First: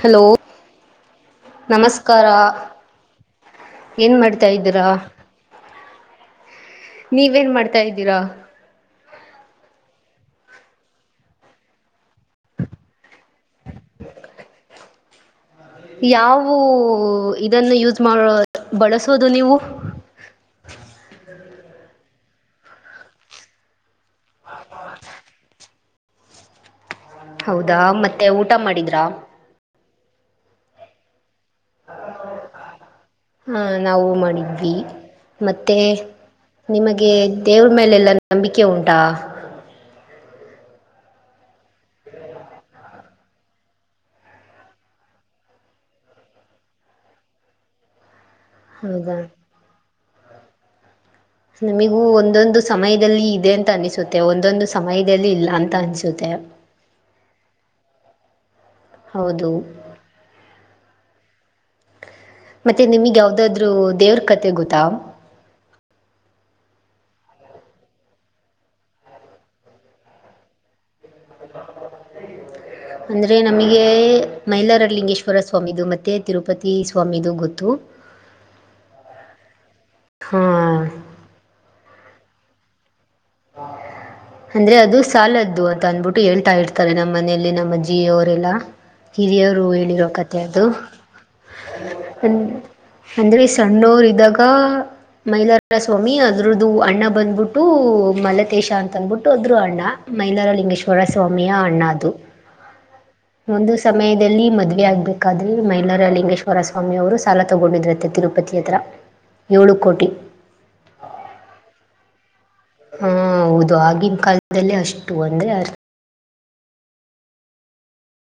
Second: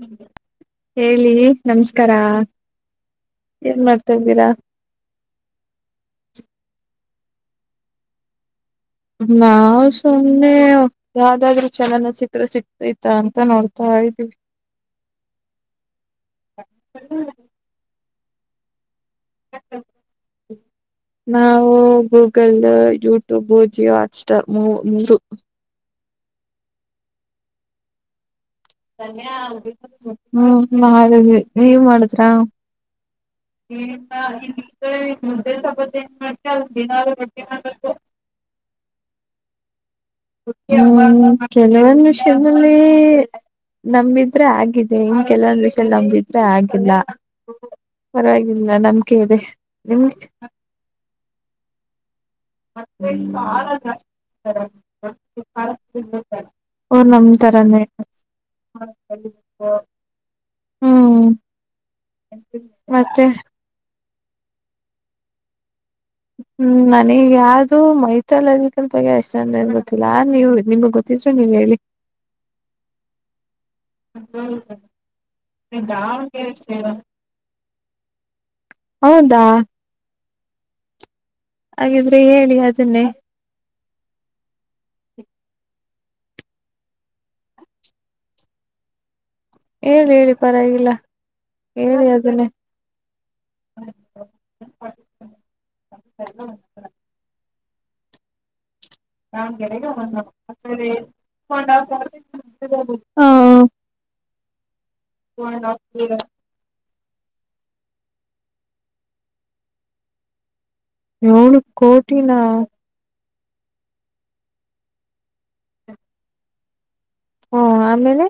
hello ಹೇಳಿ ನಮಸ್ಕಾರ ನಮಸ್ಕಾರಾ ಏನ್ ಮಾಡ್ತಾ ಇದ್ದೀರಾ ನೀವೇನ್ ಮಾಡ್ತಾ ಇದ್ದೀರಾ ನಾವ್ ಸುಮ್ನೆ ಯಾವ್ದಾದ್ರು ಚಲನಚಿತ್ರ ಸಿಗತೈತ ಅಂತ ನೋಡ್ತ ಯಾವು ವು ಇದನ್ನು ಯೂಸ್ ಮಾಡುವುದು ಬಳಸುವುದು ನೀವು ಇದನ್ನು ನಾವು Google YouTube Jio Hotstar ಮೂರು ಹೌದಾ ಮತ್ತೆ ಮತ್ತೆ ಊಟ ಮಾಡುದ್ರಾ ಹೂ ಮಾಡುದ್ವಿ ನೀವು ಮಾಡಿದ್ರಾ ಹಾ ನಾವು ಮಾಡಿದ್ವಿ ಈಗ ಮುದ್ದೆ ಮತ್ತೆ ಚಪಾತಿ ಏನ್ ಮಾಡ್ತೀಯಾ ಅಲ್ಲಿ ದಿನಲೂ ನಿಮಗೆ ರೊಟ್ಟಿ ದೇವ್ರ ಮಾಡ್ಬೇಕು ಮೇಲೆಲ್ಲ ನಂಬಿಕೆ ಉಂಟಾ ಹೂ ಕೆಲವೊಂದು ವಿಷಯದಲ್ಲಿ ನಂಬಿದ್ರೆ ಆಗಿದೆ ಇನ್ ಕೆಲವೊಂದ್ ವಿಷಯದಲ್ಲಿ ನಂಬಿದ್ರೆ ಆಗಿಲ್ಲ ಪರವಾಗಿಲ್ಲ ನಂಬಿಕೆ ಹೌದಾ ಇದೆ ನಿಮ್ಗೆ ನಮಿಗೂ ಒಂದೊಂದು ಸಮಯದಲ್ಲಿ ಇದೆ ಅಂತ ಅನಿಸುತ್ತೆ ಒಂದೊಂದು ಸಮಯದಲ್ಲಿ ಇಲ್ಲ ಅಂತ ಅನ್ಸುತ್ತೆ ಅವರು ನಂತರನೇ ಹೌದು ಹೂ ಮತ್ತೆ ನಿಮಗೆ ಯಾವುದಾದ್ರು ದೇವ್ರ ಕಥೆ ಗೊತ್ತಾ ಹೂ ನನಗ್ ಯಾವ್ದು ಮೈಥಾಲಜಿಕಲ್ ಬಗ್ಗೆ ಅಷ್ಟು ಏನ್ ಗೊತ್ತಿಲ್ಲಾ ನೀವು ನಿಮ್ಗ್ ಗೊತ್ತಾ ಗೊತ್ತಿದ್ರೆ ನೀವ್ ಹೇಳಿ [unintelligible] ಅಂದರೆ ನಮಗೆ ಮೈಲಾರ ಲಿಂಗೇಶ್ವರ ಸ್ವಾಮಿದು ಮತ್ತೆ ತಿರುಪತಿ ಸ್ವಾಮಿದು ಗೊತ್ತು [unintelligible] ಹೌದಾ ಹೂ ಹಾಗಿದ್ರೆ ಹೇಳಿ ಅದನ್ನೇ [unintelligible] ಅಂದ್ರೆ ಅದು ಸಾಲದ್ದು ಅಂತ ಅಂದ್ಬಿಟ್ಟು ಹೇಳ್ತಾ ಇರ್ತಾರೆ ನಮ್ಮ ಮನೆಯಲ್ಲಿ ನಮ್ಮ ಅಜ್ಜಿವರೆಲ್ಲಾ ಹಿರಿಯರು ಹೇಳಿರೋ ಹೇಳಿ ಹೇಳಿ ಕಥೆ ಅದು ಪರವಾಗಿಲ್ಲ ಹೇಳಿ ಅದನ್ನೆ ಅಂದ್ರೆ ಸಣ್ಣವರಿದ್ದಾಗ ಮೈಲಾರ ಸ್ವಾಮಿ ಅದ್ರದ್ದು ಹಣ ಬಂದ್ಬಿಟ್ಟು ಟು ಮಾಲತೇಶಾ ತಂದ್ಬಿಟ್ಟು ಹೋದ್ರು ಅಣ್ಣ ಮೈಲಾರಲಿಂಗೇಶ್ವರ ಸ್ವಾಮಿಯ ಅಣ್ಣ ಅದು ಹ ಒಂದು ಸಮಯದಲ್ಲಿ ಮದ್ವೆ ಆಗ್ಬೇಕಾದ್ರೆ ಮೈಲಾರಲಿಂಗೇಶ್ವರ ಅವರ ಸ್ವಾಮಿಯವರು ಸಾಲ ತಾಕೊಂಡಿದ್ರಂತೆ ತಿರುಪತಿ ಹತ್ರ ಏಳು ಕೋಟಿ ಏಳು ಕೋಟಿನ ಹಾ ಹೌದು ಆಗಿನ ಕಾಲದಲ್ಲಿ ಅಷ್ಟು ಅಂದ್ರೆ ಹೂ ಆಮೇಲೆ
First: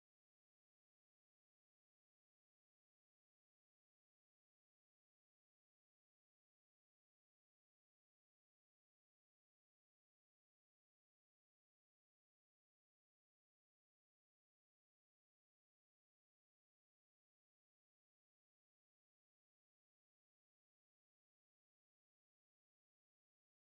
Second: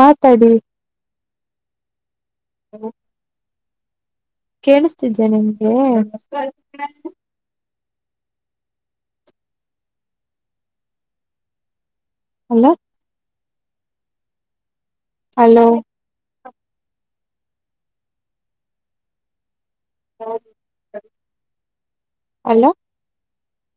ಮಾತಾಡಿ ಕೇಳಿಸ್ತಿದಿಯಾ ನಿಮ್ಗೆ ಹಲೋ ಹಲೋ ಹಲೋ